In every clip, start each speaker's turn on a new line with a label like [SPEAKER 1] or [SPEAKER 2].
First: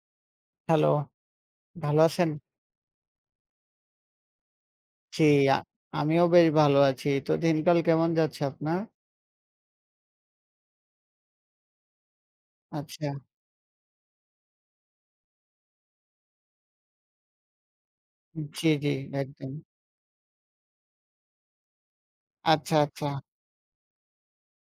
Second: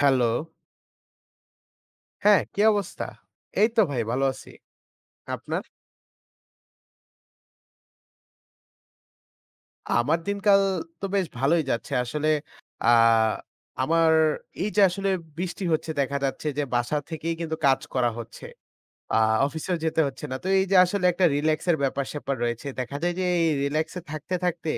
[SPEAKER 1] Hello.
[SPEAKER 2] Hello, ভালো আছেন?
[SPEAKER 1] হ্যাঁ, কি অবস্থা? এই তো ভাই ভালো আছি।
[SPEAKER 2] জি, আ
[SPEAKER 1] আপনার?
[SPEAKER 2] আমিও বেশ ভালো আছি। তো দিনকাল কেমন যাচ্ছে আপনার?
[SPEAKER 1] আমার দিনকাল তো বেশ ভালোই যাচ্ছে। আসলে আ
[SPEAKER 2] আচ্ছা,
[SPEAKER 1] আমার এই যে আসলে বৃষ্টি হচ্ছে দেখা যাচ্ছে যে বাসা থেকেই কিন্তু কাজ করা হচ্ছে।
[SPEAKER 2] জি, জি,
[SPEAKER 1] আ
[SPEAKER 2] একদম।
[SPEAKER 1] অফিসেও যেতে হচ্ছে না। তো এই যে আসলে একটা রিল্যাক্স এর ব্যাপার-স্যাপার রয়েছে।
[SPEAKER 2] আচ্ছা,
[SPEAKER 1] দেখা
[SPEAKER 2] আচ্ছা,
[SPEAKER 1] যায় যে এই রিল্যাক্স এ থাকতে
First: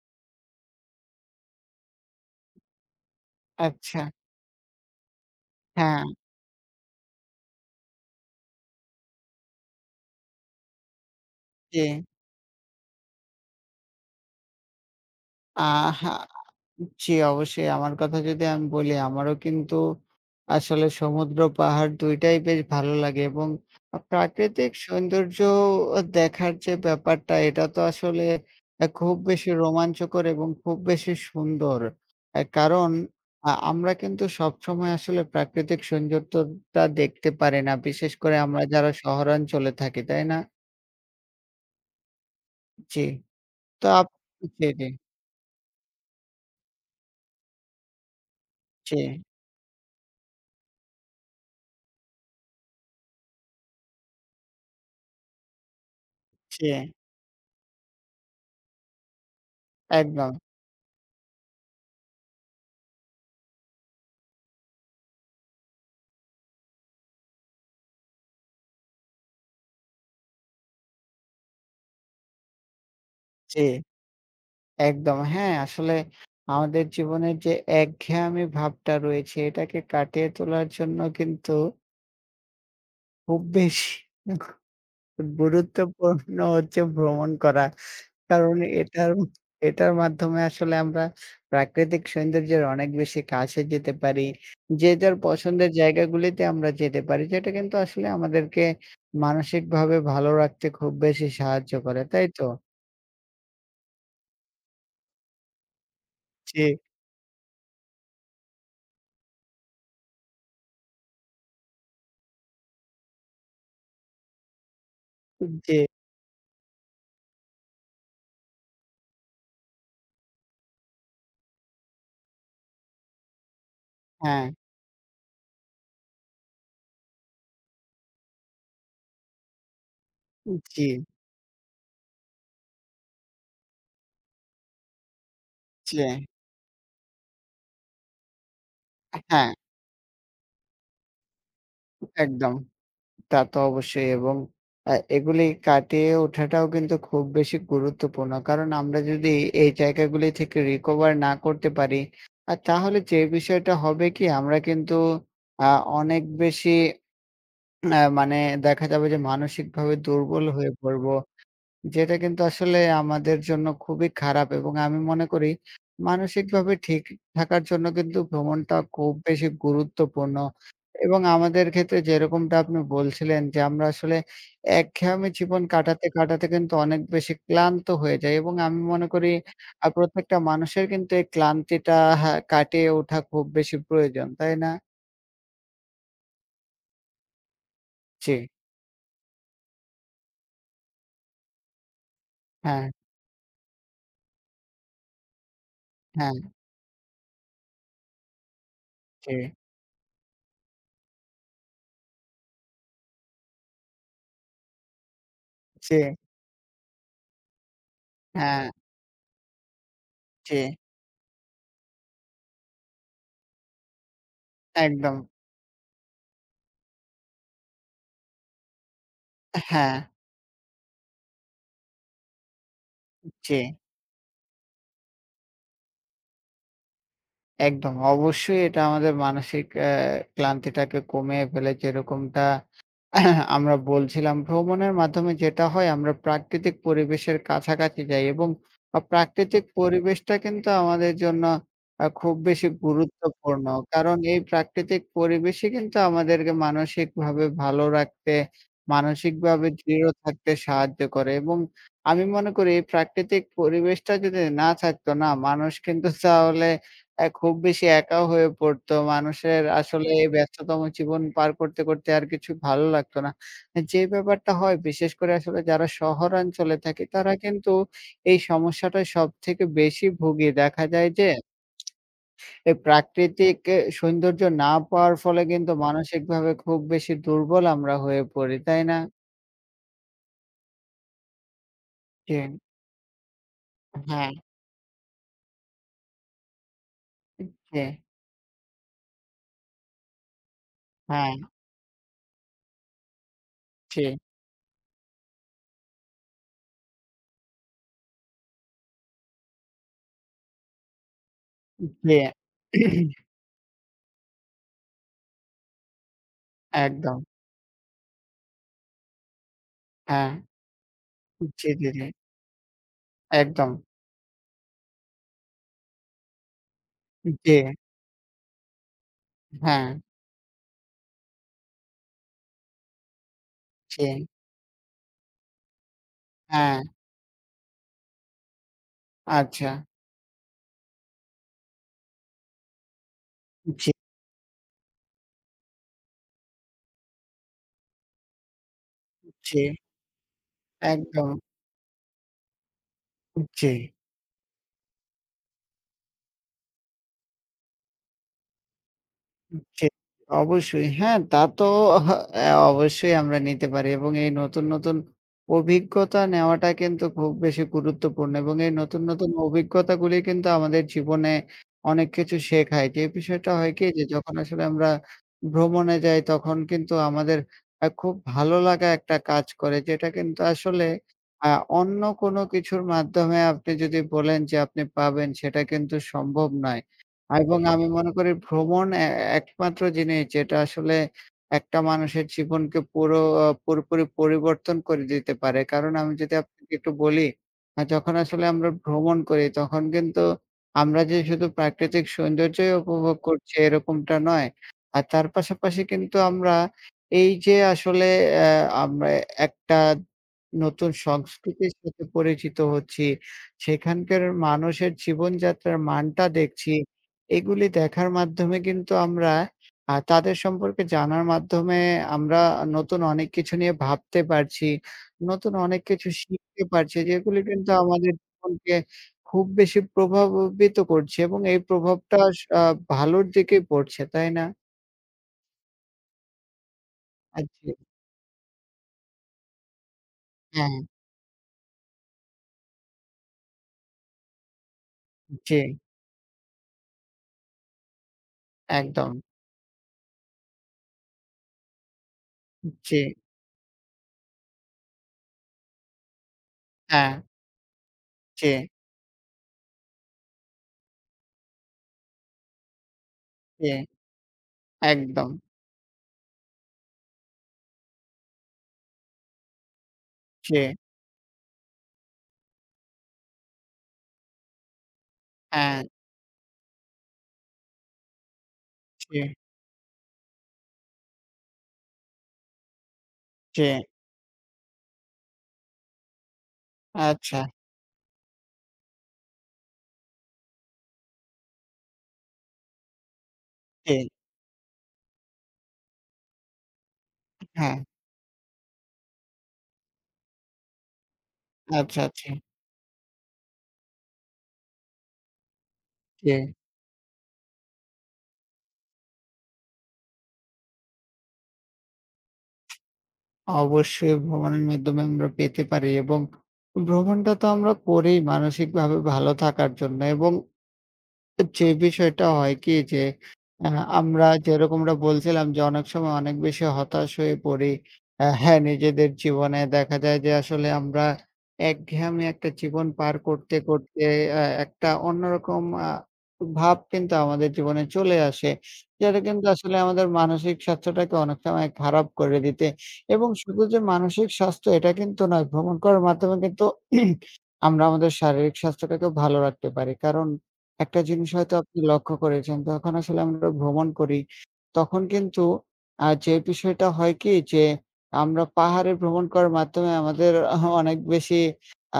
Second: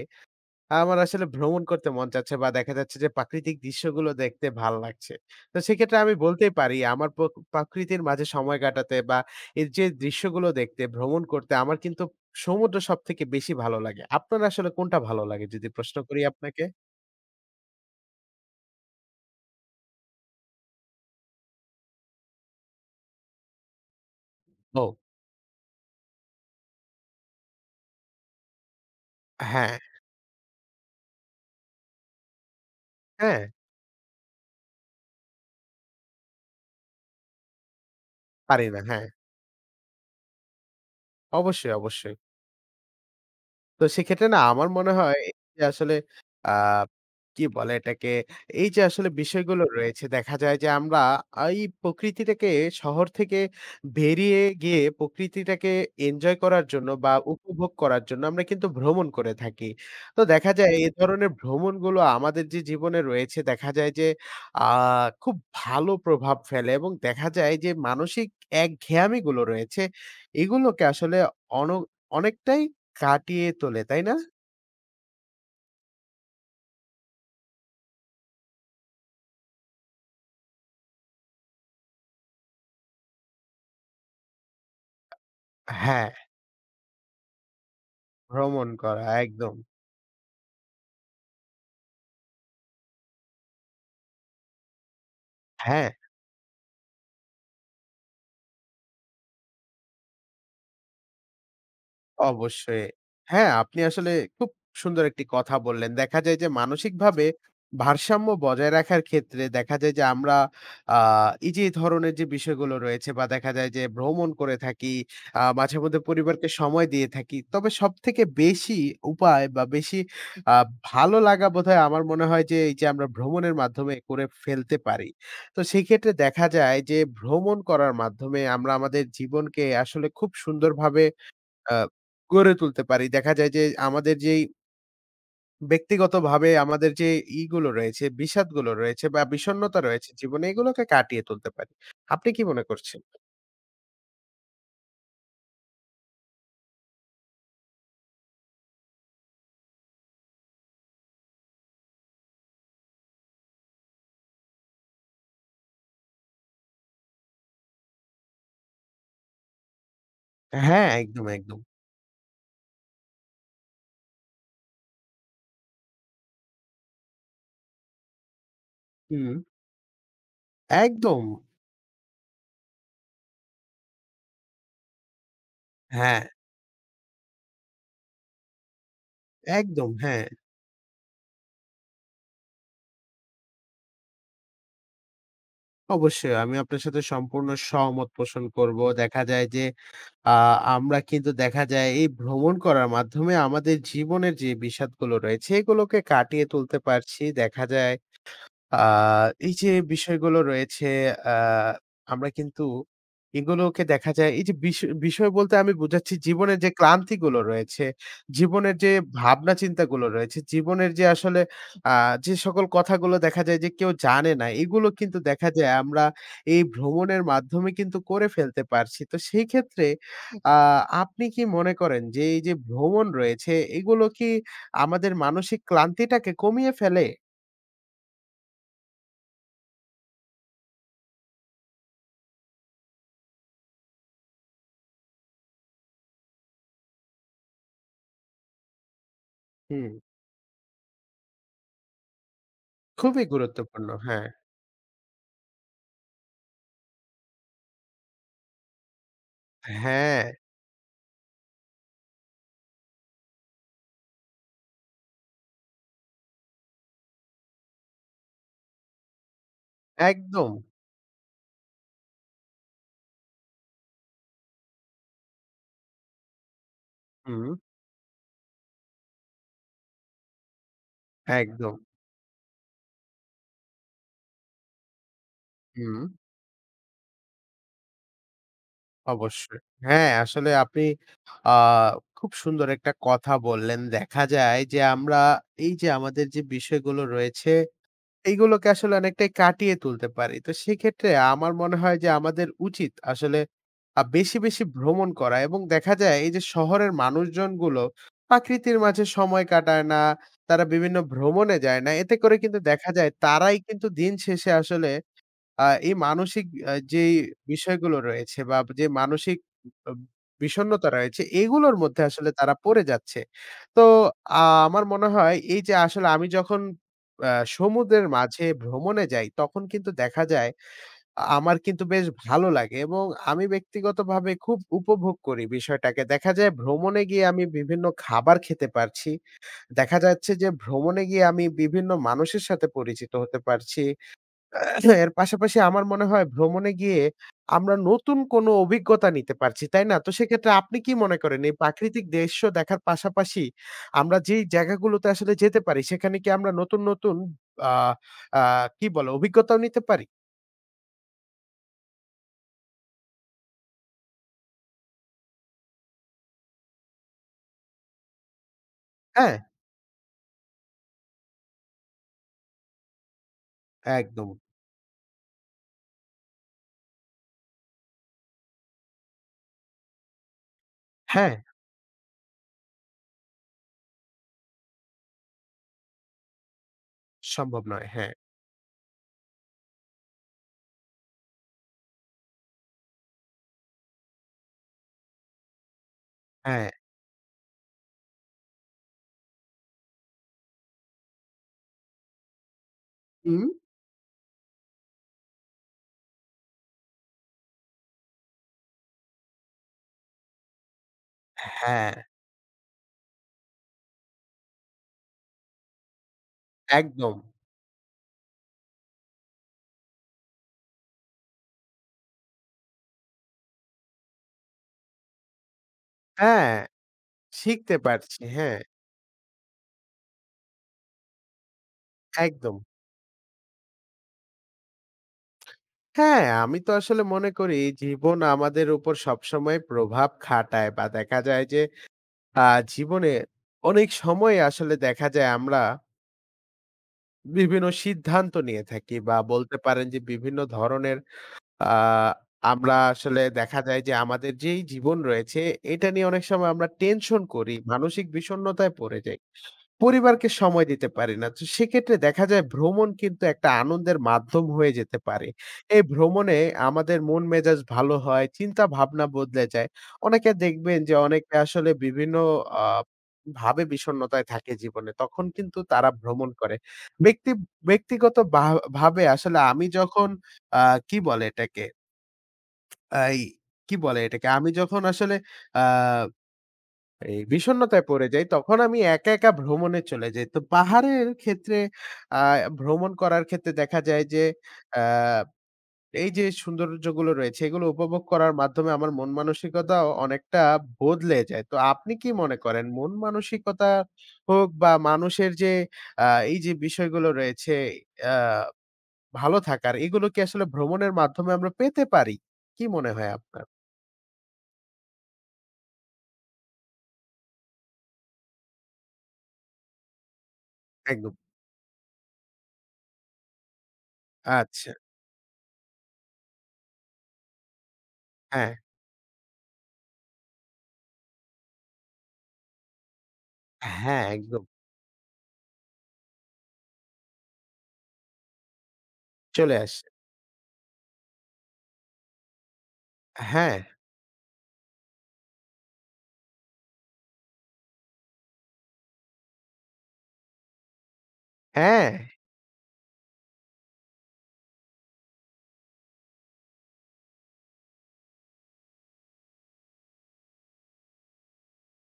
[SPEAKER 1] আমার আসলে ভ্রমণ করতে মন চাচ্ছে বা দেখা যাচ্ছে যে প্রাকৃতিক
[SPEAKER 2] আচ্ছা,
[SPEAKER 1] দৃশ্যগুলো দেখতে ভাল লাগছে। তো সেক্ষেত্রে
[SPEAKER 2] হ্যাঁ,
[SPEAKER 1] আমি বলতেই পারি আমার প্রকৃতির মাঝে সময় কাটাতে বা এর যে দৃশ্যগুলো দেখতে, ভ্রমণ করতে আমার
[SPEAKER 2] জি।
[SPEAKER 1] কিন্তু সমুদ্র সবথেকে বেশি ভালো লাগে। আপনার আসলে কোনটা ভালো লাগে যদি প্রশ্ন
[SPEAKER 2] আহা
[SPEAKER 1] করি আপনাকে?
[SPEAKER 2] জি, অবশ্যই। আমার কথা যদি আমি বলি, আমারও কিন্তু আসলে সমুদ্র, পাহাড় ২ টাই বেশ ভালো লাগে এবং প্রাকৃতিক
[SPEAKER 1] ও।
[SPEAKER 2] সৌন্দর্য দেখার যে ব্যাপারটা, এটা তো আসলে খুব বেশি
[SPEAKER 1] হ্যাঁ,
[SPEAKER 2] রোমাঞ্চকর এবং খুব বেশি সুন্দর। কারণ
[SPEAKER 1] হ্যাঁ,
[SPEAKER 2] আমরা কিন্তু সবসময় আসলে প্রাকৃতিক সৌন্দর্যটা দেখতে পারি না। বিশেষ করে আমরা
[SPEAKER 1] পারি না।
[SPEAKER 2] যারা
[SPEAKER 1] হ্যাঁ,
[SPEAKER 2] শহরাঞ্চলে থাকি, তাই না?
[SPEAKER 1] অবশ্যই, অবশ্যই।
[SPEAKER 2] জি।
[SPEAKER 1] তো
[SPEAKER 2] তো আপ
[SPEAKER 1] সেক্ষেত্রে না
[SPEAKER 2] জি,
[SPEAKER 1] আমার
[SPEAKER 2] জি,
[SPEAKER 1] মনে হয় এই যে আসলে আ কি বলে এটাকে? এই যে
[SPEAKER 2] জি,
[SPEAKER 1] আসলে বিষয়গুলো রয়েছে দেখা যায় যে আমরা এই প্রকৃতিটাকে শহর থেকে বেরিয়ে গিয়ে প্রকৃতিটাকে এনজয় করার
[SPEAKER 2] জি,
[SPEAKER 1] জন্য বা উপভোগ করার জন্য আমরা কিন্তু ভ্রমণ করে থাকি। তো
[SPEAKER 2] একদম।
[SPEAKER 1] দেখা যায় এ ধরনের ভ্রমণগুলো আমাদের যে জীবনে রয়েছে দেখা যায় যে আ খুব ভালো প্রভাব ফেলে এবং দেখা যায় যে মানসিক একঘেয়ামিগুলো রয়েছে এগুলোকে আসলে অন অনেকটাই কাটিয়ে
[SPEAKER 2] জি।
[SPEAKER 1] তোলে, তাই না?
[SPEAKER 2] একদম। হ্যাঁ, আসলে আমাদের জীবনের যে একঘেয়েমি ভাবটা রয়েছে এটাকে কাটিয়ে তোলার জন্য কিন্তু খুব বেশি
[SPEAKER 1] হ্যাঁ,
[SPEAKER 2] গুরুত্বপূর্ণ হচ্ছে ভ্রমণ করা। কারণ
[SPEAKER 1] ভ্রমণ করা
[SPEAKER 2] এটার
[SPEAKER 1] একদম।
[SPEAKER 2] এটার মাধ্যমে আসলে আমরা প্রাকৃতিক সৌন্দর্যের অনেক বেশি কাছে যেতে পারি। যে যার পছন্দের
[SPEAKER 1] হ্যাঁ।
[SPEAKER 2] জায়গাগুলিতে আমরা যেতে পারি। যেটা কিন্তু আসলে আমাদেরকে মানসিকভাবে ভালো রাখতে খুব বেশি সাহায্য করে। তাই তো?
[SPEAKER 1] অবশ্যই। হ্যাঁ, আপনি আসলে খুব সুন্দর একটি কথা বললেন। দেখা যায় যে
[SPEAKER 2] জি।
[SPEAKER 1] মানসিকভাবে ভারসাম্য বজায় রাখার ক্ষেত্রে দেখা যায় যে আমরা আ এই যে এই ধরনের যে বিষয়গুলো রয়েছে বা দেখা যায় যে ভ্রমণ করে থাকি,
[SPEAKER 2] জি,
[SPEAKER 1] মাঝেমধ্যে পরিবারকে সময় দিয়ে থাকি। তবে সবথেকে বেশি উপায় বা বেশি আ ভালো লাগা বোধহয় আমার মনে হয় যে এই যে আমরা ভ্রমণের মাধ্যমে করে
[SPEAKER 2] হ্যাঁ,
[SPEAKER 1] ফেলতে পারি। তো সেক্ষেত্রে দেখা যায় যে ভ্রমণ করার মাধ্যমে আমরা আমাদের জীবনকে আসলে খুব
[SPEAKER 2] জি,
[SPEAKER 1] সুন্দরভাবে আ গড়ে তুলতে পারি। দেখা যায় যে আমাদের যেই
[SPEAKER 2] জি।
[SPEAKER 1] ব্যক্তিগতভাবে আমাদের যে ইগুলো রয়েছে, বিষাদগুলো রয়েছে বা
[SPEAKER 2] হ্যাঁ।
[SPEAKER 1] বিষণ্ণতা রয়েছে জীবনে এগুলোকে কাটিয়ে তুলতে পারি। আপনি কি
[SPEAKER 2] একদম।
[SPEAKER 1] মনে করছেন?
[SPEAKER 2] তা তো অবশ্যই এবং এগুলি কাটিয়ে ওঠাটাও কিন্তু খুব বেশি গুরুত্বপূর্ণ। কারণ আমরা যদি এই জায়গাগুলি থেকে recover না করতে পারি, তাহলে যে বিষয়টা হবে কি আমরা কিন্তু আ অনেক বেশি আ মানে দেখা যাবে যে মানসিকভাবে দুর্বল হয়ে
[SPEAKER 1] হ্যাঁ,
[SPEAKER 2] পড়ব।
[SPEAKER 1] একদম, একদম।
[SPEAKER 2] যেটা কিন্তু আসলে আমাদের জন্য খুবই খারাপ এবং আমি মনে করি মানসিকভাবে ঠিক থাকার জন্য কিন্তু ভ্রমণটা খুব
[SPEAKER 1] হুম।
[SPEAKER 2] বেশি গুরুত্বপূর্ণ। এবং
[SPEAKER 1] একদম।
[SPEAKER 2] আমাদের ক্ষেত্রে যেরকমটা আপনি বলছিলেন যে আমরা আসলে একঘেয়েমি জীবন কাটাতে,
[SPEAKER 1] হ্যাঁ,
[SPEAKER 2] কাটাতে কিন্তু অনেক বেশি ক্লান্ত হয়ে যাই এবং আমি মনে করি
[SPEAKER 1] একদম, হ্যাঁ।
[SPEAKER 2] প্রত্যেকটা মানুষের কিন্তু এই ক্লান্তিটা হ্যাঁ, কাটিয়ে ওঠা খুব বেশি প্রয়োজন, তাই না?
[SPEAKER 1] অবশ্যই আমি আপনার সাথে সম্পূর্ণ সহমত
[SPEAKER 2] জি,
[SPEAKER 1] পোষণ করব। দেখা যায় যে আ আমরা কিন্তু দেখা যায় এই ভ্রমণ
[SPEAKER 2] হ্যাঁ,
[SPEAKER 1] করার মাধ্যমে আমাদের জীবনের যে বিষাদগুলো রয়েছে এগুলোকে
[SPEAKER 2] হ্যাঁ,
[SPEAKER 1] কাটিয়ে তুলতে পারছি। দেখা যায় আ
[SPEAKER 2] জি,
[SPEAKER 1] এই যে বিষয়গুলো রয়েছে আ আমরা কিন্তু এগুলোকে দেখা যায় এই যে বিষয় বলতে আমি
[SPEAKER 2] জি,
[SPEAKER 1] বুঝাচ্ছি জীবনের যে ক্লান্তিগুলো রয়েছে,
[SPEAKER 2] হ্যাঁ,
[SPEAKER 1] জীবনের যে ভাবনা চিন্তাগুলো রয়েছে,
[SPEAKER 2] জি,
[SPEAKER 1] জীবনের যে আসলে আ যে সকল কথাগুলো দেখা যায় যে কেউ জানে না, এগুলো
[SPEAKER 2] একদম।
[SPEAKER 1] কিন্তু দেখা যায় আমরা এই ভ্রমণের মাধ্যমে কিন্তু করে ফেলতে পারছি। তো সেই ক্ষেত্রে
[SPEAKER 2] হ্যাঁ,
[SPEAKER 1] আ আপনি কি মনে করেন যে এই যে ভ্রমণ রয়েছে
[SPEAKER 2] জি।
[SPEAKER 1] এগুলো কি আমাদের মানসিক ক্লান্তিটাকে কমিয়ে ফেলে?
[SPEAKER 2] একদম। অবশ্যই এটা আমাদের মানসিক ক্লান্তিটাকে কমিয়ে ফেলে। যেরকমটা আমরা বলছিলাম, ভ্রমণের মাধ্যমে যেটা হয় আমরা প্রাকৃতিক পরিবেশের কাছাকাছি যাই এবং প্রাকৃতিক
[SPEAKER 1] হুম।
[SPEAKER 2] পরিবেশটা কিন্তু আমাদের জন্য খুব বেশি
[SPEAKER 1] খুবই
[SPEAKER 2] গুরুত্বপূর্ণ।
[SPEAKER 1] গুরুত্বপূর্ণ।
[SPEAKER 2] কারণ
[SPEAKER 1] হ্যাঁ,
[SPEAKER 2] এই প্রাকৃতিক পরিবেশই কিন্তু আমাদেরকে মানসিকভাবে ভালো রাখতে, মানসিকভাবে দৃঢ়
[SPEAKER 1] হ্যাঁ,
[SPEAKER 2] থাকতে সাহায্য করে এবং আমি মনে করি এই প্রাকৃতিক পরিবেশটা যদি না থাকতো না, মানুষ কিন্তু তাহলে খুব বেশি একা হয়ে পড়তো। মানুষের আসলে হুম। এই
[SPEAKER 1] একদম।
[SPEAKER 2] ব্যস্ততম জীবন পার করতে, করতে আর কিছু ভালো লাগতো না। যে ব্যাপারটা হয় বিশেষ করে আসলে যারা শহরাঞ্চলে থাকে তারা
[SPEAKER 1] হুম,
[SPEAKER 2] কিন্তু এই সমস্যাটায় সবথেকে বেশি ভুগি। দেখা যায় যে
[SPEAKER 1] একদম।
[SPEAKER 2] এই প্রাকৃতিক এ সৌন্দর্য না পাওয়ার ফলে কিন্তু
[SPEAKER 1] হুম,
[SPEAKER 2] মানসিকভাবে খুব বেশি দুর্বল আমরা হয়ে পড়ি। তাই না?
[SPEAKER 1] অবশ্যই। হ্যাঁ, আসলে আপনি আ খুব
[SPEAKER 2] জি।
[SPEAKER 1] সুন্দর একটা কথা বললেন। দেখা
[SPEAKER 2] হ্যাঁ,
[SPEAKER 1] যায় যে আমরা এই যে আমাদের যে বিষয়গুলো রয়েছে
[SPEAKER 2] জি।
[SPEAKER 1] এইগুলোকে আসলে অনেকটাই কাটিয়ে তুলতে পারি। তো সেক্ষেত্রে
[SPEAKER 2] হ্যাঁ,
[SPEAKER 1] আমার মনে হয় যে আমাদের উচিত আসলে
[SPEAKER 2] জি,
[SPEAKER 1] বেশি, বেশি ভ্রমণ করা এবং দেখা যায় এই যে শহরের মানুষজনগুলো প্রাকৃতির মাঝে সময় কাটায় না, তারা বিভিন্ন ভ্রমণে যায় না। এতে
[SPEAKER 2] জি।
[SPEAKER 1] করে কিন্তু দেখা যায় তারাই কিন্তু দিন শেষে আসলে এই মানসিক যেই
[SPEAKER 2] একদম।
[SPEAKER 1] বিষয়গুলো রয়েছে বা যে মানসিক আ
[SPEAKER 2] হ্যাঁ।
[SPEAKER 1] বিষণ্ণতা রয়েছে
[SPEAKER 2] জি,
[SPEAKER 1] এগুলোর
[SPEAKER 2] জি,
[SPEAKER 1] মধ্যে
[SPEAKER 2] জি।
[SPEAKER 1] আসলে তারা পড়ে যাচ্ছে।
[SPEAKER 2] একদম।
[SPEAKER 1] তো আমার মনে হয় এই যে আসলে আমি যখন আ
[SPEAKER 2] জি,
[SPEAKER 1] সমুদ্রের মাঝে ভ্রমণে যাই তখন
[SPEAKER 2] হ্যাঁ।
[SPEAKER 1] কিন্তু দেখা যায় আমার কিন্তু বেশ ভালো লাগে এবং আমি
[SPEAKER 2] জি,
[SPEAKER 1] ব্যক্তিগতভাবে খুব উপভোগ করি বিষয়টাকে। দেখা যায়
[SPEAKER 2] হ্যাঁ,
[SPEAKER 1] ভ্রমণে গিয়ে আমি বিভিন্ন খাবার খেতে পারছি।
[SPEAKER 2] আচ্ছা।
[SPEAKER 1] দেখা যাচ্ছে যে ভ্রমণে গিয়ে আমি বিভিন্ন মানুষের সাথে পরিচিত হতে পারছি।
[SPEAKER 2] জি,
[SPEAKER 1] হ্যাঁ, এর পাশাপাশি আমার মনে হয় ভ্রমণে গিয়ে আমরা নতুন কোনো অভিজ্ঞতা নিতে
[SPEAKER 2] জি,
[SPEAKER 1] পারছি, তাই না? তো সেক্ষেত্রে আপনি কি মনে
[SPEAKER 2] একদম।
[SPEAKER 1] করেন এই প্রাকৃতিক দৃশ্য দেখার পাশাপাশি
[SPEAKER 2] জি।
[SPEAKER 1] আমরা যেই জায়গাগুলোতে আসলে যেতে পারি সেখানে কি আমরা নতুন, নতুন আ আ কি বলে অভিজ্ঞতাও নিতে
[SPEAKER 2] জি,
[SPEAKER 1] পারি?
[SPEAKER 2] অবশ্যই। হ্যাঁ, তা তো অ্যা অবশ্যই আমরা নিতে পারি এবং এই নতুন, নতুন অভিজ্ঞতা নেওয়াটা কিন্তু খুব বেশি গুরুত্বপূর্ণ এবং এই নতুন, নতুন
[SPEAKER 1] হ্যাঁ,
[SPEAKER 2] অভিজ্ঞতাগুলি কিন্তু আমাদের জীবনে অনেক কিছু শেখায়। যে বিষয়টা হয় কি যে
[SPEAKER 1] একদম।
[SPEAKER 2] যখন আসলে আমরা ভ্রমণে যাই তখন কিন্তু আমাদের খুব ভালো লাগা একটা কাজ করে যেটা কিন্তু আসলে
[SPEAKER 1] হ্যাঁ,
[SPEAKER 2] আ অন্য কোনো কিছুর মাধ্যমে আপনি যদি বলেন যে আপনি পাবেন সেটা কিন্তু সম্ভব নয়। এবং
[SPEAKER 1] সম্ভব নয়।
[SPEAKER 2] আমি মনে
[SPEAKER 1] হ্যাঁ,
[SPEAKER 2] করি ভ্রমণ এ একমাত্র জিনিস যেটা আসলে একটা মানুষের জীবনকে পুরোপুরি পরিবর্তন করে দিতে পারে। কারণ আমি যদি
[SPEAKER 1] হ্যাঁ।
[SPEAKER 2] আপনাকে একটু বলি, যখন আসলে আমরা ভ্রমণ করি তখন কিন্তু আমরা যে শুধু প্রাকৃতিক সৌন্দর্যই উপভোগ
[SPEAKER 1] হুম।
[SPEAKER 2] করছি এরকমটা নয়। আর তার পাশাপাশি কিন্তু আমরা এই যে আসলে অ্যা আমরা একটা নতুন সংস্কৃতির
[SPEAKER 1] হ্যাঁ,
[SPEAKER 2] সাথে পরিচিত হচ্ছি, সেখানকার মানুষের জীবনযাত্রার মানটা দেখছি।
[SPEAKER 1] একদম।
[SPEAKER 2] এগুলি দেখার মাধ্যমে কিন্তু আমরা তাদের সম্পর্কে জানার মাধ্যমে আমরা নতুন অনেক কিছু নিয়ে ভাবতে পারছি। নতুন অনেক কিছু
[SPEAKER 1] হ্যাঁ,
[SPEAKER 2] শিখতে পারছি যেগুলি কিন্তু
[SPEAKER 1] শিখতে
[SPEAKER 2] আমাদের
[SPEAKER 1] পারছি। হ্যাঁ,
[SPEAKER 2] জীবনকে খুব বেশি প্রভাবিত করছে এবং এই প্রভাবটা আস
[SPEAKER 1] একদম।
[SPEAKER 2] আ ভালোর দিকেই পড়ছে, তাই না?
[SPEAKER 1] হ্যাঁ, আমি তো আসলে মনে করি
[SPEAKER 2] জি,
[SPEAKER 1] জীবন আমাদের উপর সবসময় প্রভাব খাটায়
[SPEAKER 2] হ্যাঁ,
[SPEAKER 1] বা দেখা যায় যে আ জীবনে অনেক সময় আসলে দেখা যায়
[SPEAKER 2] জি,
[SPEAKER 1] আমরা বিভিন্ন সিদ্ধান্ত নিয়ে থাকি
[SPEAKER 2] একদম।
[SPEAKER 1] বা বলতে পারেন যে বিভিন্ন ধরনের আ আমরা
[SPEAKER 2] জি,
[SPEAKER 1] আসলে দেখা যায় যে আমাদের যেই জীবন রয়েছে এটা নিয়ে অনেক সময় আমরা
[SPEAKER 2] হ্যাঁ,
[SPEAKER 1] টেনশন করি, মানসিক
[SPEAKER 2] জি,
[SPEAKER 1] বিষণ্ণতায় পড়ে যাই। পরিবারকে সময় দিতে পারি না। তো সেক্ষেত্রে দেখা যায় ভ্রমণ কিন্তু একটা
[SPEAKER 2] জি,
[SPEAKER 1] আনন্দের মাধ্যম হয়ে যেতে পারে।
[SPEAKER 2] একদম।
[SPEAKER 1] এই ভ্রমণে আমাদের মন মেজাজ ভালো হয়, চিন্তা ভাবনা বদলে যায়। অনেকে
[SPEAKER 2] জি,
[SPEAKER 1] দেখবেন যে অনেকে আসলে বিভিন্ন আ ভাবে বিষণ্ণতায় থাকে জীবনে। তখন কিন্তু
[SPEAKER 2] হ্যাঁ,
[SPEAKER 1] তারা ভ্রমণ করে। ব্যক্তি ব্যক্তিগত ভাবে
[SPEAKER 2] জি,
[SPEAKER 1] আসলে আমি যখন আ কি বলে এটাকে? এই
[SPEAKER 2] জি,
[SPEAKER 1] কি বলে এটাকে? আমি যখন আসলে আ এই
[SPEAKER 2] আচ্ছা,
[SPEAKER 1] বিষণ্ণতায় পড়ে যাই, তখন আমি একা, একা ভ্রমণে চলে যাই। তো পাহাড়ের ক্ষেত্রে আ ভ্রমণ করার ক্ষেত্রে দেখা
[SPEAKER 2] জি,
[SPEAKER 1] যায় যে, আ এই যে সৌন্দর্যগুলো রয়েছে, এগুলো
[SPEAKER 2] হ্যাঁ,
[SPEAKER 1] উপভোগ করার মাধ্যমে আমার মন মানসিকতাও অনেকটা বদলে যায়। তো আপনি
[SPEAKER 2] আচ্ছা,
[SPEAKER 1] কি
[SPEAKER 2] জি,
[SPEAKER 1] মনে করেন মন মানসিকতা হোক বা মানুষের যে
[SPEAKER 2] জি।
[SPEAKER 1] এই যে বিষয়গুলো রয়েছে, আ ভালো থাকার, এগুলো কি আসলে ভ্রমণের মাধ্যমে আমরা পেতে পারি? কি মনে হয় আপনার?
[SPEAKER 2] অবশ্যই ভ্রমণের মাধ্যমে আমরা পেতে পারি এবং ভ্রমণটা তো আমরা করি মানসিকভাবে ভালো থাকার জন্য এবং
[SPEAKER 1] একদম।
[SPEAKER 2] যে বিষয়টা হয় কি যে, আ আমরা
[SPEAKER 1] আচ্ছা।
[SPEAKER 2] যেরকমটা বলছিলাম যে অনেক সময় অনেক বেশি হতাশ হয়ে পড়ি।
[SPEAKER 1] হ্যাঁ,
[SPEAKER 2] হ্যাঁ, নিজেদের জীবনে দেখা যায় যে আসলে আমরা একঘেয়েমি একটা জীবন পার করতে,
[SPEAKER 1] হ্যাঁ,
[SPEAKER 2] করতে
[SPEAKER 1] একদম।
[SPEAKER 2] একটা অন্যরকম ভাব কিন্তু আমাদের জীবনে চলে আসে। যেটা কিন্তু
[SPEAKER 1] চলে
[SPEAKER 2] আসলে
[SPEAKER 1] আসি।
[SPEAKER 2] আমাদের মানসিক স্বাস্থ্যটাকে অনেক সময় খারাপ করে দিতে এবং
[SPEAKER 1] হ্যাঁ,
[SPEAKER 2] শুধু যে মানসিক স্বাস্থ্য এটা কিন্তু নয়, ভ্রমণ করার মাধ্যমে কিন্তু আমরা আমাদের শারীরিক স্বাস্থ্যটাকেও ভালো রাখতে পারি। কারণ একটা জিনিস হয়তো আপনি
[SPEAKER 1] হ্যাঁ,
[SPEAKER 2] লক্ষ্য করেছেন, যখন আসলে আমরা ভ্রমণ করি, তখন কিন্তু যে বিষয়টা হয় কি যে, আমরা পাহাড়ে ভ্রমণ করার মাধ্যমে আমাদের অনেক বেশি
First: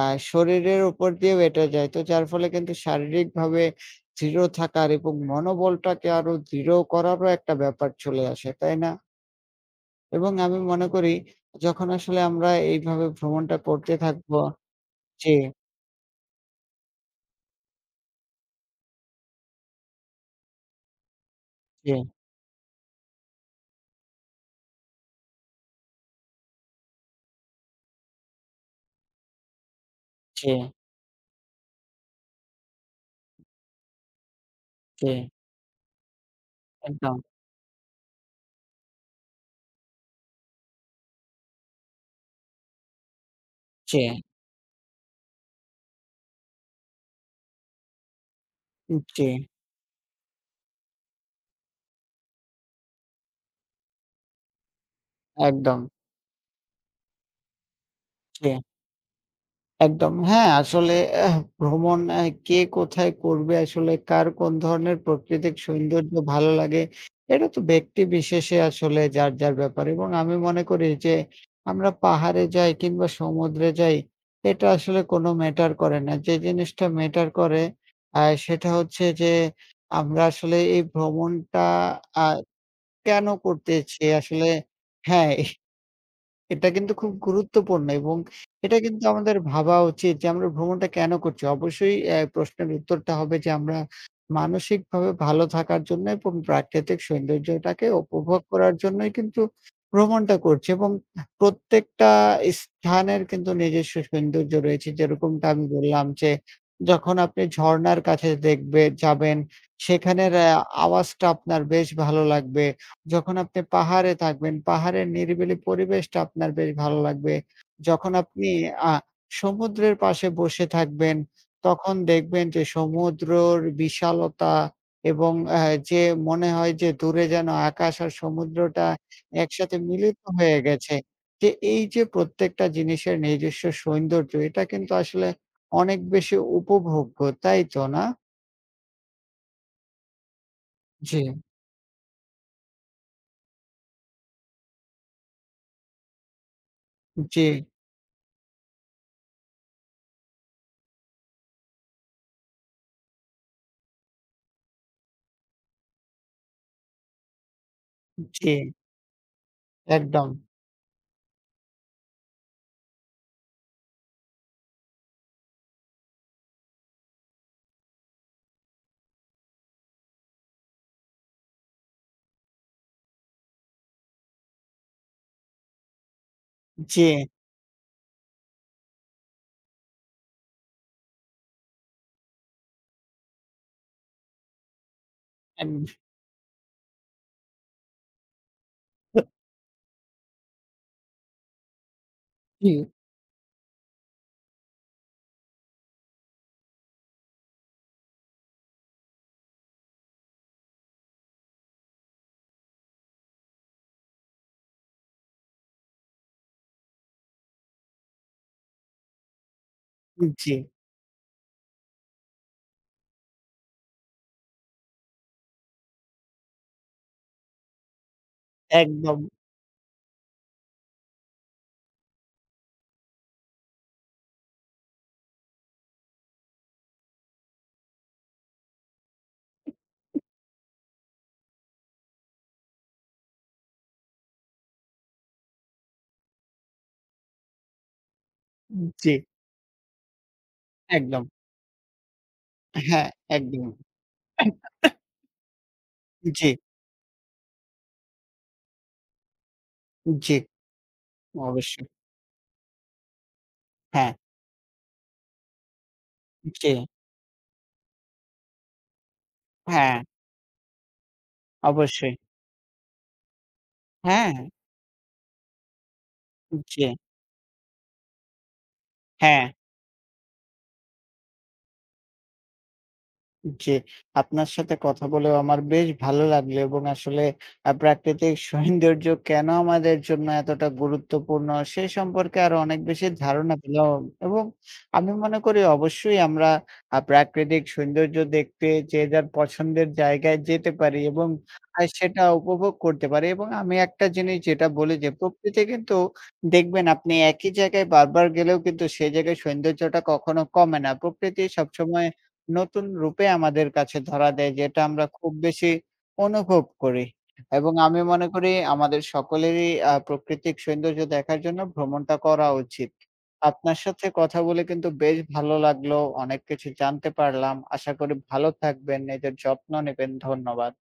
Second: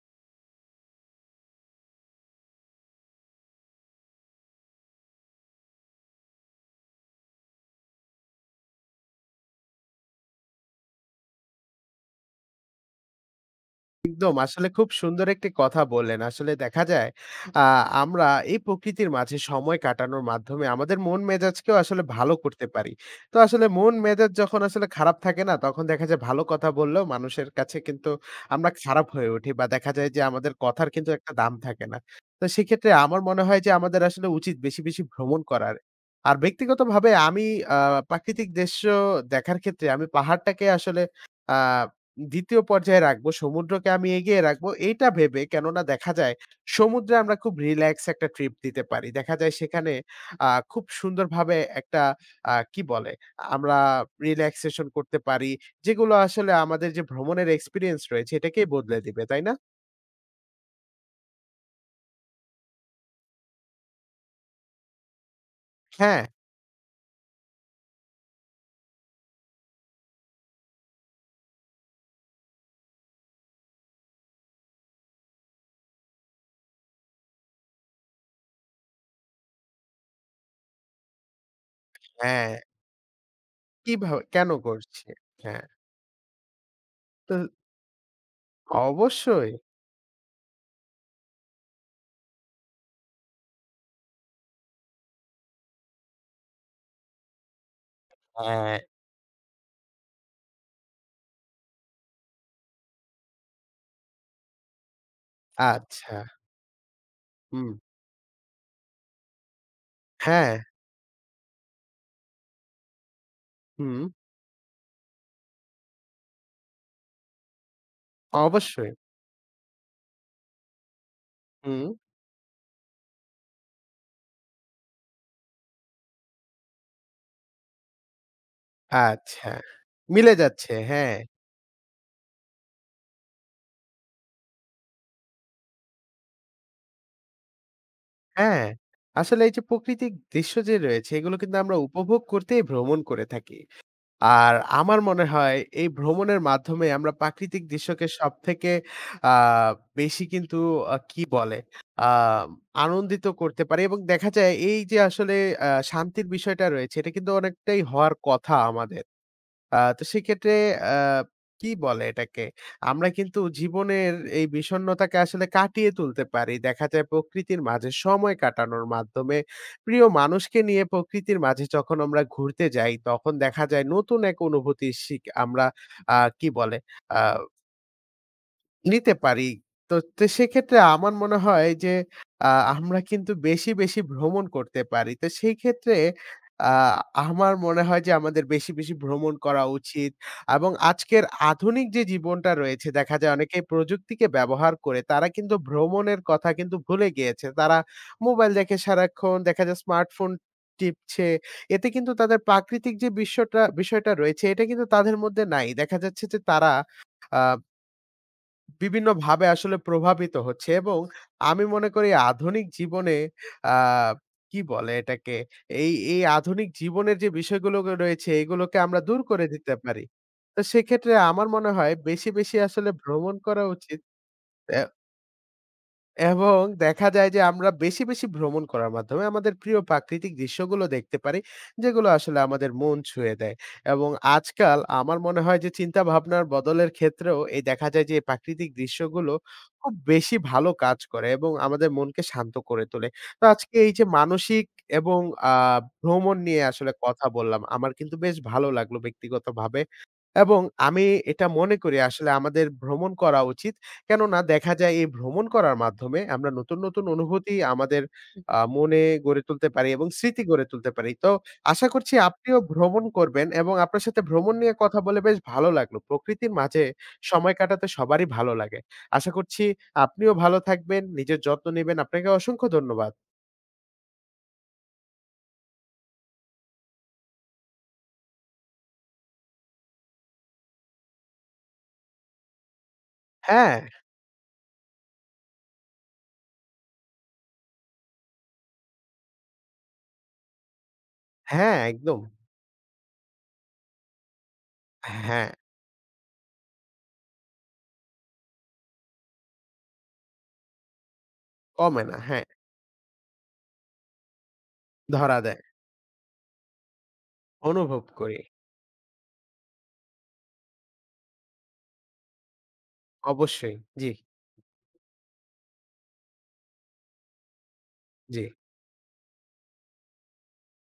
[SPEAKER 2] আ শরীরের উপর দিয়ে এটা যায়। তো যার ফলে কিন্তু শারীরিকভাবে দৃঢ় থাকার এবং মনোবলটাকে আরো দৃঢ় করারও একটা ব্যাপার চলে আসে, তাই না? এবং আমি মনে করি যখন আসলে আমরা এইভাবে ভ্রমণটা করতে
[SPEAKER 1] একদম।
[SPEAKER 2] থাকবো
[SPEAKER 1] আসলে খুব সুন্দর
[SPEAKER 2] জি,
[SPEAKER 1] একটি কথা বললেন। আসলে দেখা যায় আ আমরা এই প্রকৃতির মাঝে সময় কাটানোর মাধ্যমে আমাদের মন মেজাজকেও
[SPEAKER 2] জি,
[SPEAKER 1] আসলে ভালো করতে পারি। তো আসলে মন মেজাজ যখন আসলে খারাপ থাকে না, তখন দেখা যায় ভালো কথা বললেও মানুষের কাছে কিন্তু আমরা খারাপ হয়ে উঠি বা দেখা যায় যে
[SPEAKER 2] জি,
[SPEAKER 1] আমাদের কথার কিন্তু একটা দাম থাকে না। তো সেক্ষেত্রে আমার মনে হয় যে আমাদের আসলে উচিত বেশি, বেশি
[SPEAKER 2] জি,
[SPEAKER 1] ভ্রমণ করার। আর ব্যক্তিগতভাবে
[SPEAKER 2] একদম।
[SPEAKER 1] আমি আ প্রাকৃতিক দৃশ্য দেখার ক্ষেত্রে আমি পাহাড়টাকে আসলে আ দ্বিতীয় পর্যায়ে রাখবো, সমুদ্রকে
[SPEAKER 2] জি,
[SPEAKER 1] আমি এগিয়ে রাখবো এইটা ভেবে কেননা দেখা যায় সমুদ্রে আমরা খুব রিল্যাক্স একটা ট্রিপ দিতে পারি।
[SPEAKER 2] জি,
[SPEAKER 1] দেখা যায় সেখানে খুব সুন্দরভাবে একটা কি বলে? আমরা রিল্যাক্সেশন করতে পারি।
[SPEAKER 2] একদম।
[SPEAKER 1] যেগুলো আসলে আমাদের যে ভ্রমণের এক্সপেরিয়েন্স রয়েছে
[SPEAKER 2] জি,
[SPEAKER 1] এটাকেই বদলে দিবে, তাই না?
[SPEAKER 2] একদম। হ্যাঁ, আসলে ভ্রমণ কে কোথায় করবে, আসলে কার কোন ধরনের প্রাকৃতিক সৌন্দর্য
[SPEAKER 1] হ্যাঁ,
[SPEAKER 2] ভালো লাগে, এটা তো ব্যক্তি বিশেষে আসলে যার, যার ব্যাপার এবং আমি মনে করি যে আমরা পাহাড়ে যাই কিংবা সমুদ্রে যাই, এটা আসলে কোনো ম্যাটার করে না। যে জিনিসটা ম্যাটার করে আ সেটা হচ্ছে যে আমরা আসলে এই ভ্রমণটা আ
[SPEAKER 1] হ্যাঁ,
[SPEAKER 2] কেন করতেছি
[SPEAKER 1] কিভাবে
[SPEAKER 2] আসলে
[SPEAKER 1] কেন করছি?
[SPEAKER 2] হ্যাঁ।
[SPEAKER 1] হ্যাঁ,
[SPEAKER 2] এটা কিন্তু খুব
[SPEAKER 1] তো
[SPEAKER 2] গুরুত্বপূর্ণ এবং এটা কিন্তু আমাদের
[SPEAKER 1] অবশ্যই।
[SPEAKER 2] ভাবা উচিত যে আমরা ভ্রমণটা কেন করছি? অবশ্যই প্রশ্নের উত্তরটা হবে যে আমরা মানসিকভাবে ভালো থাকার জন্য এবং প্রাকৃতিক সৌন্দর্যটাকে উপভোগ করার
[SPEAKER 1] হ্যাঁ,
[SPEAKER 2] জন্যই কিন্তু ভ্রমণটা করছি এবং প্রত্যেকটা স্থানের কিন্তু নিজস্ব সৌন্দর্য রয়েছে। যেরকমটা আমি বললাম
[SPEAKER 1] আচ্ছা।
[SPEAKER 2] যে যখন আপনি
[SPEAKER 1] হুম।
[SPEAKER 2] ঝরনার কাছে দেখবে যাবেন সেখানের
[SPEAKER 1] হ্যাঁ,
[SPEAKER 2] আওয়াজটা আপনার বেশ ভালো লাগবে। যখন আপনি
[SPEAKER 1] হুম,
[SPEAKER 2] পাহাড়ে থাকবেন, পাহাড়ের নিরিবিলি পরিবেশটা আপনার বেশ ভালো লাগবে। যখন আপনি
[SPEAKER 1] অবশ্যই।
[SPEAKER 2] আ সমুদ্রের পাশে বসে থাকবেন,
[SPEAKER 1] হুম,
[SPEAKER 2] তখন দেখবেন যে সমুদ্রর বিশালতা এবং অ্যা যে মনে হয় যে দূরে যেন আকাশ আর সমুদ্রটা
[SPEAKER 1] আচ্ছা।
[SPEAKER 2] একসাথে মিলিত
[SPEAKER 1] মিলে
[SPEAKER 2] হয়ে
[SPEAKER 1] যাচ্ছে,
[SPEAKER 2] গেছে।
[SPEAKER 1] হ্যাঁ।
[SPEAKER 2] যে এই যে প্রত্যেকটা জিনিসের নিজস্ব সৌন্দর্য, এটা কিন্তু আসলে অনেক বেশি উপভোগ্য, তাই তো না?
[SPEAKER 1] হ্যাঁ, আসলে এই যে প্রকৃতিক দৃশ্য যে রয়েছে
[SPEAKER 2] জি,
[SPEAKER 1] এগুলো কিন্তু আমরা উপভোগ করতেই ভ্রমণ করে থাকি। আর আমার মনে হয় এই ভ্রমণের মাধ্যমে আমরা
[SPEAKER 2] জি,
[SPEAKER 1] প্রাকৃতিক দৃশ্যকে সবথেকে আ বেশি কিন্তু কি বলে? আ আনন্দিত করতে পারি এবং দেখা যায় এই যে আসলে শান্তির বিষয়টা রয়েছে এটা কিন্তু অনেকটাই হওয়ার
[SPEAKER 2] জি,
[SPEAKER 1] কথা আমাদের। তো
[SPEAKER 2] একদম।
[SPEAKER 1] সেক্ষেত্রে আ কি বলে এটাকে? আমরা কিন্তু জীবনের এই বিষণ্ণতাকে আসলে কাটিয়ে তুলতে পারি। দেখা যায় প্রকৃতির মাঝে সময় কাটানোর মাধ্যমে। প্রিয় মানুষকে নিয়ে প্রকৃতির মাঝে যখন আমরা ঘুরতে যাই, তখন দেখা যায় নতুন এক অনুভূতির শিক আমরা কি বলে?
[SPEAKER 2] জি,
[SPEAKER 1] আ নিতে পারি। তো তো সেক্ষেত্রে আমার মনে হয় যে আ আমরা কিন্তু বেশি, বেশি ভ্রমণ করতে পারি। তো সেই
[SPEAKER 2] এক
[SPEAKER 1] ক্ষেত্রে আ আমার মনে হয় যে আমাদের বেশি, বেশি ভ্রমণ করা উচিত এবং আজকের আধুনিক যে জীবনটা
[SPEAKER 2] জি।
[SPEAKER 1] রয়েছে দেখা যায় অনেকেই প্রযুক্তিকে ব্যবহার করে তারা কিন্তু ভ্রমণের কথা কিন্তু ভুলে গিয়েছে। তারা মোবাইল দেখে সারাক্ষণ দেখা যায় স্মার্টফোন টিপছে। এতে কিন্তু তাদের প্রাকৃতিক যে বিশ্বটা বিষয়টা রয়েছে এটা কিন্তু তাদের মধ্যে নাই। দেখা যাচ্ছে যে তারা আ বিভিন্নভাবে আসলে প্রভাবিত
[SPEAKER 2] জি,
[SPEAKER 1] হচ্ছে এবং আমি মনে করি আধুনিক জীবনে আ কি বলে এটাকে? এই এই আধুনিক জীবনের যে বিষয়গুলো রয়েছে এগুলোকে আমরা
[SPEAKER 2] একদম।
[SPEAKER 1] দূর করে দিতে পারি। তো সেক্ষেত্রে আমার মনে হয় বেশি, বেশি আসলে ভ্রমণ করা উচিত। অ্যা এবং দেখা যায় যে আমরা বেশি, বেশি ভ্রমণ করার মাধ্যমে আমাদের প্রিয় প্রাকৃতিক দৃশ্যগুলো দেখতে পারি, যেগুলো আসলে আমাদের মন ছুঁয়ে দেয়। এবং আজকাল আমার মনে হয় যে চিন্তা ভাবনার বদলের ক্ষেত্রেও এই দেখা যায় যে এই প্রাকৃতিক
[SPEAKER 2] জি,
[SPEAKER 1] দৃশ্যগুলো খুব বেশি ভালো কাজ
[SPEAKER 2] একদম।
[SPEAKER 1] করে এবং আমাদের মনকে শান্ত করে তোলে।
[SPEAKER 2] হ্যাঁ,
[SPEAKER 1] তো
[SPEAKER 2] একদম।
[SPEAKER 1] আজকে এই যে মানসিক এবং আ ভ্রমণ
[SPEAKER 2] জি,
[SPEAKER 1] নিয়ে আসলে কথা বললাম। আমার কিন্তু বেশ ভালো লাগলো ব্যক্তিগতভাবে।
[SPEAKER 2] জি,
[SPEAKER 1] এবং আমি এটা মনে
[SPEAKER 2] অবশ্যই।
[SPEAKER 1] করি আসলে আমাদের ভ্রমণ করা উচিত।
[SPEAKER 2] হ্যাঁ,
[SPEAKER 1] কেননা দেখা যায় এই ভ্রমণ করার মাধ্যমে আমরা
[SPEAKER 2] জি,
[SPEAKER 1] নতুন, নতুন অনুভূতি আমাদের মনে গড়ে তুলতে পারি
[SPEAKER 2] হ্যাঁ,
[SPEAKER 1] এবং স্মৃতি গড়ে তুলতে পারি। তো আশা করছি
[SPEAKER 2] অবশ্যই।
[SPEAKER 1] আপনিও ভ্রমণ করবেন এবং আপনার সাথে
[SPEAKER 2] হ্যাঁ,
[SPEAKER 1] ভ্রমণ নিয়ে কথা বলে বেশ ভালো লাগলো। প্রকৃতির মাঝে
[SPEAKER 2] জি,
[SPEAKER 1] সময় কাটাতে সবারই ভালো লাগে। আশা
[SPEAKER 2] হ্যাঁ।
[SPEAKER 1] করছি আপনিও ভালো থাকবেন, নিজের যত্ন নিবেন। আপনাকে অসংখ্য ধন্যবাদ।
[SPEAKER 2] জি, আপনার সাথে কথা বলেও আমার বেশ ভালো লাগলো এবং আসলে প্রাকৃতিক সৌন্দর্য কেন আমাদের জন্য এতটা গুরুত্বপূর্ণ সে সম্পর্কে আরো অনেক বেশি ধারণা
[SPEAKER 1] হ্যাঁ,
[SPEAKER 2] পেলাম এবং আমি মনে করি অবশ্যই আমরা প্রাকৃতিক সৌন্দর্য দেখতে যে যার পছন্দের জায়গায় যেতে পারি এবং
[SPEAKER 1] হ্যাঁ, একদম।
[SPEAKER 2] সেটা উপভোগ করতে পারি এবং আমি একটা জিনিস যেটা বলি যে
[SPEAKER 1] হ্যাঁ,
[SPEAKER 2] প্রকৃতি কিন্তু দেখবেন আপনি একই জায়গায় বারবার গেলেও কিন্তু সেই জায়গায় সৌন্দর্যটা কখনো কমে না। প্রকৃতি
[SPEAKER 1] কমে
[SPEAKER 2] সবসময়
[SPEAKER 1] না। হ্যাঁ,
[SPEAKER 2] নতুন রূপে আমাদের কাছে ধরা দেয় যেটা আমরা খুব
[SPEAKER 1] ধরা দেয়।
[SPEAKER 2] বেশি অনুভব করি। এবং আমি
[SPEAKER 1] অনুভব
[SPEAKER 2] মনে
[SPEAKER 1] করি।
[SPEAKER 2] করি আমাদের সকলেরই প্রাকৃতিক সৌন্দর্য দেখার জন্য ভ্রমণটা করা উচিত।
[SPEAKER 1] অবশ্যই।
[SPEAKER 2] আপনার সাথে
[SPEAKER 1] জি,
[SPEAKER 2] কথা বলে কিন্তু বেশ ভালো লাগলো। অনেক কিছু জানতে পারলাম। আশা করি
[SPEAKER 1] জি।
[SPEAKER 2] ভালো থাকবেন, নিজের যত্ন নিবেন। ধন্যবাদ।